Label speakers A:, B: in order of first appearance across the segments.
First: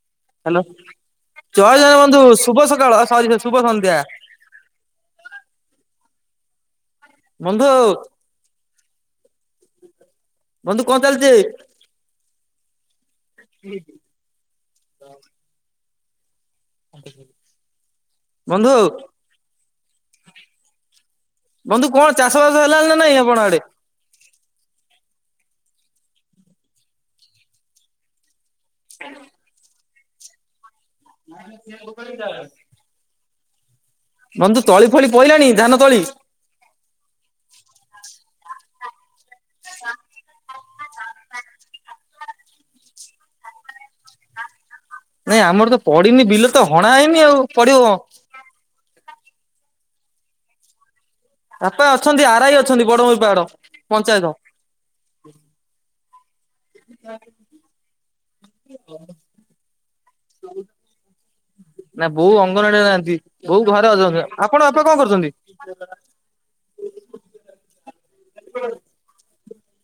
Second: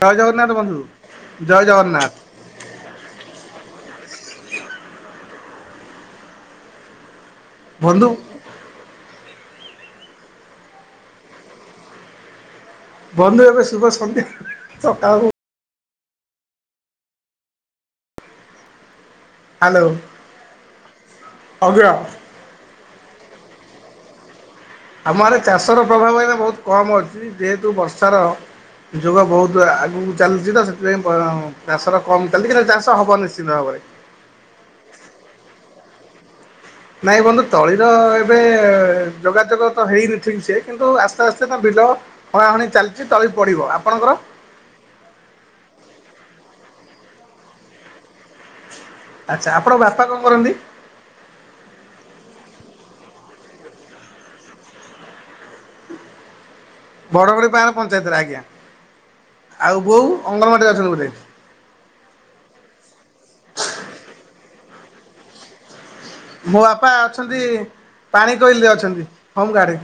A: ଜୟ Jagannath
B: hello
A: ବନ୍ଧୁ
B: ଜୟ ଜଣ ବନ୍ଧୁ ଶୁଭ ସକାଳ ସରି ଶୁଭ ସନ୍ଧ୍ୟା। ବନ୍ଧୁ ବନ୍ଧୁ କଣ ଚାଲିଛି?
A: ବନ୍ଧୁ ଏବେ ଶୁଭ ସନ୍ଧ୍ୟା ସକାଳୁ
B: ବନ୍ଧୁ
A: ହ୍ୟାଲୋ। ଅଗ୍ର
B: ବନ୍ଧୁ କଣ ଚାଷ ବାସ ହେଲାଣି ନା ନାଇଁ ଆପଣ ଆଡେ
A: ଆମ ଆଡେ ଚାଷର ପ୍ରଭାବ ଏଇା ବହୁତ କମ୍ ଅଛି। ଯେହେତୁ ବର୍ଷାର ଯୁଗ ବହୁତ ଆଗକୁ ଚାଲିୁଛି ତ ସେଥିପାଇଁ ଚାଷ ର କମ ଚାଲିଚି କିନ୍ତ ଚାଷ ହବ ନିଶ୍ଚିନ୍ତ ଭାବରେ।
B: ନନ୍ଦୁ ତଳି ଫଳି ପହିଲାଣି ଧାନ ତଳି
A: ନାଇଁ ବନ୍ଧୁ ତଳିର ଏବେ ଯୋଗାଯୋଗ ତ ହେଇନି ଠିକ୍ ସେ କିନ୍ତୁ ଆସ୍ତେ ଆସ୍ତେ ତ ବିଲ ହଣାହଣି ଚାଲିଛି ତଳି ପଡ଼ିବ। ଆପଣଙ୍କର
B: ନାଇଁ ଆମର ତ ପଡିନି ବିଲ ତ ହଣା ହେଇନି ଆଉ ପଡିବ
A: ଆଚ୍ଛା ଆପଣଙ୍କ ବାପା କଣ କରନ୍ତି।
B: ବାପା ଅଛନ୍ତି ଆରାଇ ଅଛନ୍ତି ବଡଭ ପାହାଡ ପଞ୍ଚାୟତ।
A: ବଡ଼ଗଡ଼ି ଗାଁର ପଞ୍ଚାୟତରେ ଆଜ୍ଞା ଆଉ ବୋଉ ଅଙ୍ଗନମାଡ଼ିରେ ଅଛନ୍ତି ବୋଧେ
B: ନା ବୋଉ ଅଙ୍ଗନଡିରେ ନାହାନ୍ତି ବୋଉ ଘରେ ଅସଛନ୍ତି। ଆପଣ ବାପା କଣ କରୁଛନ୍ତି।
A: ମୋ ବାପା ଅଛନ୍ତି ପାଣ କୋଇଲରେ ଅଛନ୍ତି। ହୋମ ଗାର୍ଡ଼ରେ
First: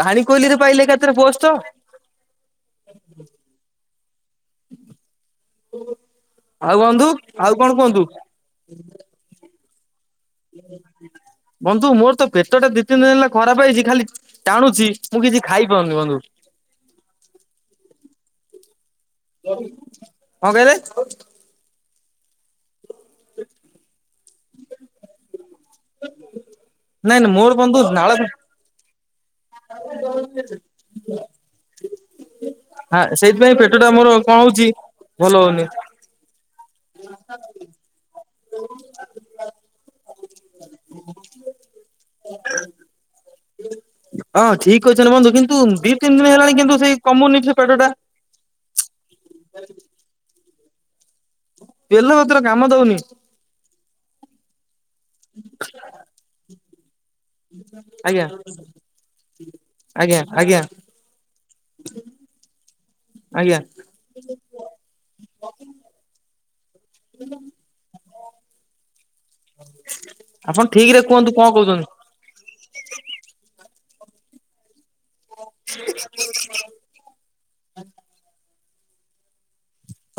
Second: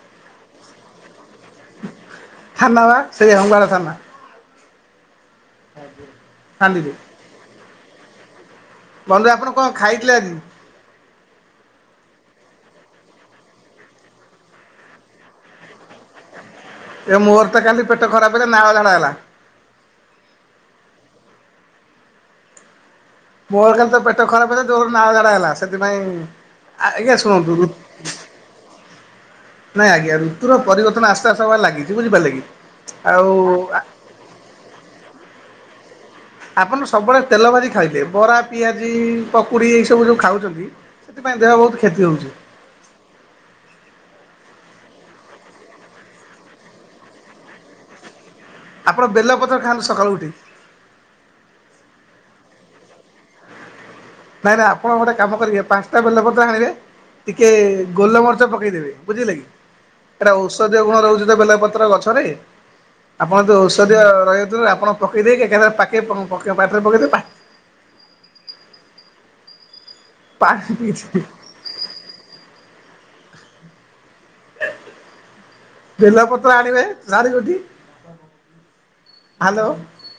B: ପାଣି କୋଇଲି ପାଇଲେ ଏକାଥରେ ପୋଟ୍।
A: ଥନାବା ସେଇ ହୋମ୍ ଗାଢ ଥନା।
B: ଆଉ
A: ଫାଣ୍ଡିରେ
B: ବନ୍ଧୁ ଆଉ କଣ କୁହନ୍ତୁ।
A: ବନ୍ଧୁ ଆପଣ କ ଖାଇଥିଲେ ଆଜି।
B: ହ [inaudible] ବନ୍ଧୁ ମୋର ତ ପେଟ ଟା ଦି ତିନି ଦିନ ହେଲା ଖରାପ ହେଇଛି। ଖାଲି ଟାଣୁଛି ମୁଁ କିଛି ଖାଇପାରୁନି ବନ୍ଧୁ।
A: ଏ ମୋର ତ କାଲି ପେଟ ଖରାପ ହେଲା ନାଳଝାଡା ହେଲା।
B: କଁ କହିଲେ।
A: ମୋର କାଲି ତ ପେଟ ଖରାପ ହେଲା। ଜୋରେ ନାଳ ଝାଡା ହେଲା ସେଥିପାଇଁ। ଆଜ୍ଞା
B: ନାଇଁ ନାଇଁ ମୋର
A: ଶୁଣନ୍ତୁ।
B: ବନ୍ଧୁ ନାଳ
A: ନାଇଁ ଆଜ୍ଞାଋତୁର ପରିବର୍ତନ ଆସ୍ତେ ଆସ୍ତେ ଭଳି ଲାଗିଛି ବୁଝିପାରିଲେ କି।
B: ହାଁ
A: ଆଉ
B: ସେଇଥିପାଇଁ ପେଟ ଟା ମୋର କଣ ହଉଛି ଭଲ ହଉନି।
A: ଆପନ ସବୁବେଳେ ତେଲ ଭାଜି ଖାଇଲେ ବରା, ପିଆଜି, ପକୁଡ଼ି, ଏଇ ସବୁ ଯଉ ଖାଉଛନ୍ତି। ସେଥିପାଇଁ ଦେହ ବହୁତ କ୍ଷତି ହେଉଛି।
B: ହଁ ଠିକ୍ କହିଛନ୍ତି ବନ୍ଧୁ କିନ୍ତୁ ଦି ତିନି ଦିନ ହେଲାଣି କିନ୍ତୁ ସେଇ କମୁନି ସେ ପେଟଟା।
A: ଆପଣ ବେଲପତର ଖାଆନ୍ତୁ ସକାଳୁ ଉଠି କି।
B: ବେଲ ଭତର କାମ ଦଉନି।
A: ନାଇଁ ନାଇଁ ଆପଣ ଗୋଟେ କାମ କରିବେ ପାଞ୍ଚଟା ବେଲେ ପତର ଆଣିବେ। ଟିକେ
B: ଆଜ୍ଞା
A: ଗୋଲମରିଚ ପକେଇଦେବେ ବୁଝିଲେ କି।
B: ଆଜ୍ଞା
A: ଆରେ
B: ଆଜ୍ଞା
A: ଔଷଧୀୟ ଗୁଣ ରହୁଛି ତ ବେଲପତ୍ର ଗଛରେ ଆପଣ
B: ଆଜ୍ଞା।
A: ତାକୁ। ଯଦିଓ ରହିିହଉଥିବ ଆପଣ ପକାଇଦେଇ କି ଏକାଥର ପାଟିରେ ପକେଇଦେଇକି ପାକେ। ପାଣି
B: ଆପଣ ଠିକି ରେ
A: ପିଇଯିବେ
B: କୁହନ୍ତୁ କ କହୁଛନ୍ତି। [inaudible]
A: ବେଲପତ୍ର ଆଣିବେ ଶାଢୀ ଜୋଟି ହ୍ୟାଲୋ।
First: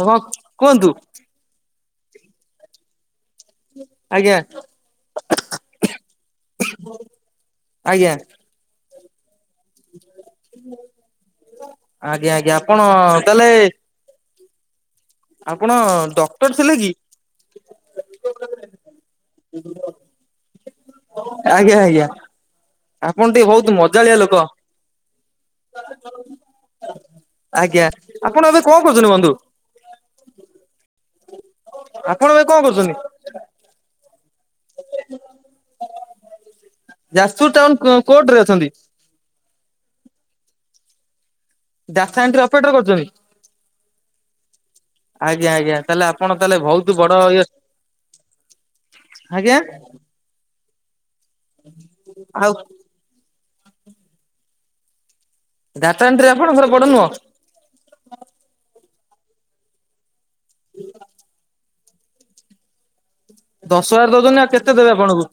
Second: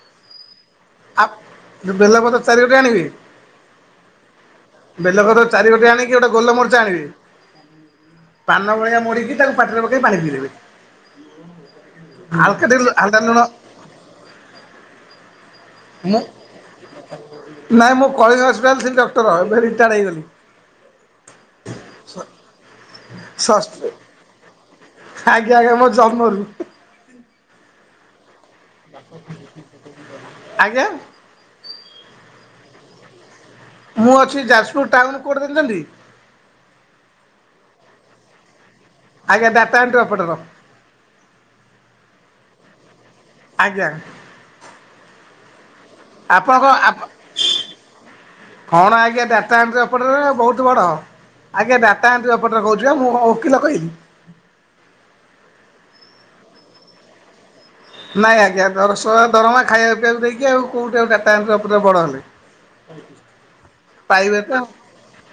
B: ହଁ କୁହନ୍ତୁ।
A: ଆପ୍ ବେଲପ୍ରତର ଚାରି ଗୋଟେ ଆଣିବେ
B: ଆଜ୍ଞା
A: ବେଲପତ୍ର ଚାରିଗୋଟି ଆଣିକି ଗୋଟେ ଗୋଲମରିଚ ଆଣିବେ।
B: ଆଜ୍ଞା।
A: ପାନ ଭଳିଆ ମୋଡିକି ତାକୁ ପାଟିରେ ପକେଇକି ପାଣି ପିଇଦେବେ।
B: ଆଜ୍ଞା
A: ଆଉ
B: ଆଜ୍ଞା
A: କେତେ
B: ଆପଣ
A: ଦିନି ହାଲୁକା ଲୁଣ
B: ତାହେଲେ ଆପଣ
A: ମୁଁ
B: ଡକ୍ଟର ଥିଲେ କି?
A: ନାଇଁ ମୁଁ କଳିଙ୍ଗ ହସ୍ପିଟାଲ ଥିଲି ଡକ୍ଟର ଏବେ ରିତାଡ଼ ହେଇଗଲି।
B: ଆଜ୍ଞା ଆଜ୍ଞା। ଆପଣ ଟିକେ ବୋହୁତୁ
A: ଷଷ୍ଠ
B: ମଜାଳିଆ ଲୋକ।
A: ଆଜ୍ଞା ଆଜ୍ଞା ମୋ ଜନ୍ମରୁ
B: ଆଜ୍ଞା ଆପଣ ଏବେ କଣ କରୁଛନ୍ତି ବନ୍ଧୁ?
A: ଆଜ୍ଞା
B: ଆପଣ ଏବେ କଖ କରୁଛନ୍ତି?
A: ମୁଁ ଅଛି ଯାଜପୁରୁ ଟାଉନୁ କୋର୍ଟ ଦେଖିଛନ୍ତି?
B: ଯାଜପୁରୁ ଟାଉନୁ କୋର୍ଟ ରେ ଅଛନ୍ତି।
A: ଆଜ୍ଞା ଡାଟା ଏଣ୍ଟ୍ରି ଅଫେଟର।
B: ଯାହା ଏଣ୍ଟ୍ରି ଅପେଟର କରୁଛନ୍ତି?
A: ଆଜ୍ଞା
B: ଆଜ୍ଞା ଆଜ୍ଞା। ତାହେଲେ ଆପଣ ତାହେଲେ
A: ଆପଣଙ୍କ ଆପ
B: ବୋହୁତ ବଡ ଇଏ
A: କଣ ଆଜ୍ଞା ଡାଟା ଏଣ୍ଟ୍ରି ଅପେଟ ରେ ବୋହୁତ ବଡ ଆଜ୍ଞା ଡାଟା ଏଣ୍ଟ୍ରି
B: ଆଉ
A: ଅପେଟ ରେ କହୁଛି ଛି ବା ମୁଁ କଣ ଓକିଲ କହିଲି।
B: ଡାଟା ଏଣ୍ଟ୍ରି ଆପଣଙ୍କର ବଡ ନୁହଁ?
A: ନାଇଁ ଆଜ୍ଞା ଦରଶ ହଜାର ଦରମା ଖାଇବା ପିଇବାକୁ ଦେଇକି ଆଉ କୋଉଠି ଆଉ ଡାଟା ଏଣ୍ଟ୍ରି ଅ ପୁରା ବଡ଼ ହେଲି।
B: ଦଶ ହଜାର ଦଉଛନ୍ତି। ଆଉ କେତେ ଦେବେ ଆପଣଙ୍କୁ?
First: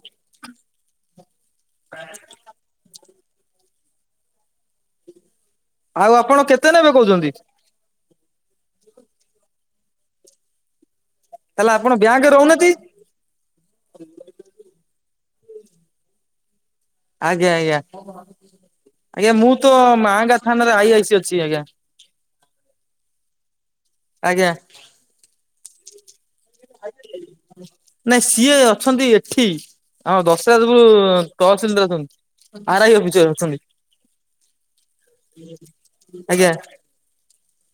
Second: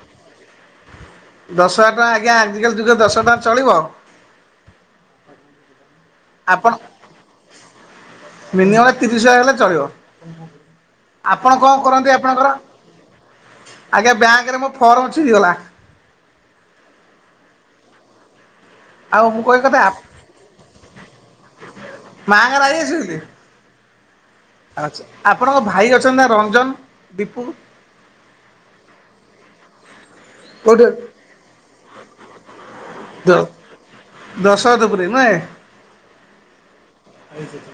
A: ଦଶ ହଜାର ଟଙ୍କା ଆଜ୍ଞା ଆଜିକାଲି ଯୁଗ ରେ ଦଶ ହଜାର ଟଙ୍କା ଚଳିବ?
B: ଆଉ ଆପଣ କେତେ ନେବେ କହୁଛନ୍ତି?
A: ମିନିମମ୍ ତିରିଶ ହଜାର ହେଲେ ଚଳିବ। ଆପଣ
B: ତାହେଲେ
A: କଣ କରନ୍ତି
B: ବ୍ୟାଙ୍କରେ
A: ଆପଣଙ୍କର
B: ରହୁନାହାନ୍ତି
A: ଆଜ୍ଞା ବ୍ୟାଙ୍କ ରେ ମୋ ଫର୍ମ ଚିରିଗଲା।
B: ଆଜ୍ଞା ଆଜ୍ଞା।
A: ଆଉ
B: ଆଜ୍ଞା ମୁଁ
A: କହିବା
B: ତ
A: କଥା
B: ମାହାଙ୍ଗା ଥାନାରେ ଆଇ ଆଇ ସି ଅଛି ଆଜ୍ଞା।
A: ମାଆଙ୍କ ରାଜି ଅଛନ୍ତି?
B: ଆଜ୍ଞା
A: ଆପଣଙ୍କ ଭାଇ ଅଛନ୍ତି ନା ରଞ୍ଜନ ଦୀପୁନୁ
B: ନାଇଁ ସିଏ ଅଛନ୍ତି ଏଠି ଆଉ
A: କୋଉଠି
B: ଦଶହାଲେବୁଲ ତଅସିଲିଦାର ଅଛନ୍ତି। ଆର୍ ଆଇ ଅଫିଛି ରେ ଅଛନ୍ତି।
A: ଦଶଦୁ
B: ଆଜ୍ଞା
A: [unintelligible]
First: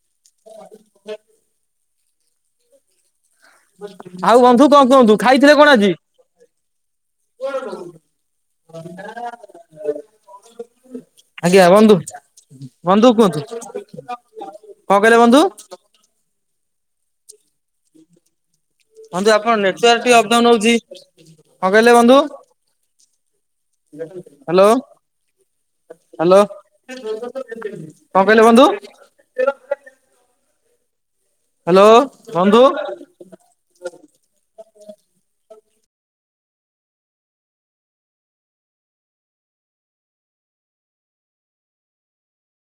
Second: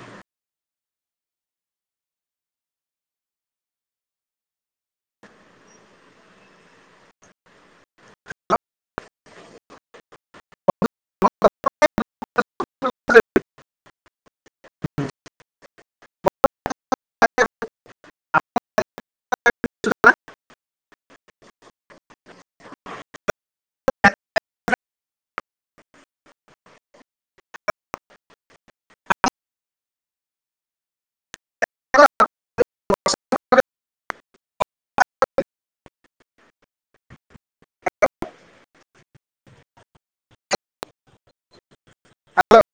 B: ଆଉ ବନ୍ଧୁ କଣ କୁହନ୍ତୁ ଖାଇଥିଲେ କଣ ଆଜି? [unintelligible] ଆଜ୍ଞା ବନ୍ଧୁ ବନ୍ଧୁ କୁହନ୍ତୁ। କଣ କହିଲେ ବନ୍ଧୁ। ବନ୍ଧୁ ଆପଣ ନେଟୱାର୍କ ଟିକେ ଅପ୍ ଡାଉନ୍ ହୋଉଚି। କଣ କହିଲେ ବନ୍ଧୁ? ହ୍ୟାଲୋ କଣ କହିଲେ ବନ୍ଧୁ? ହ୍ୟାଲୋ ବନ୍ଧୁ
A: [unintelligible] ହ୍ୟାଲୋ।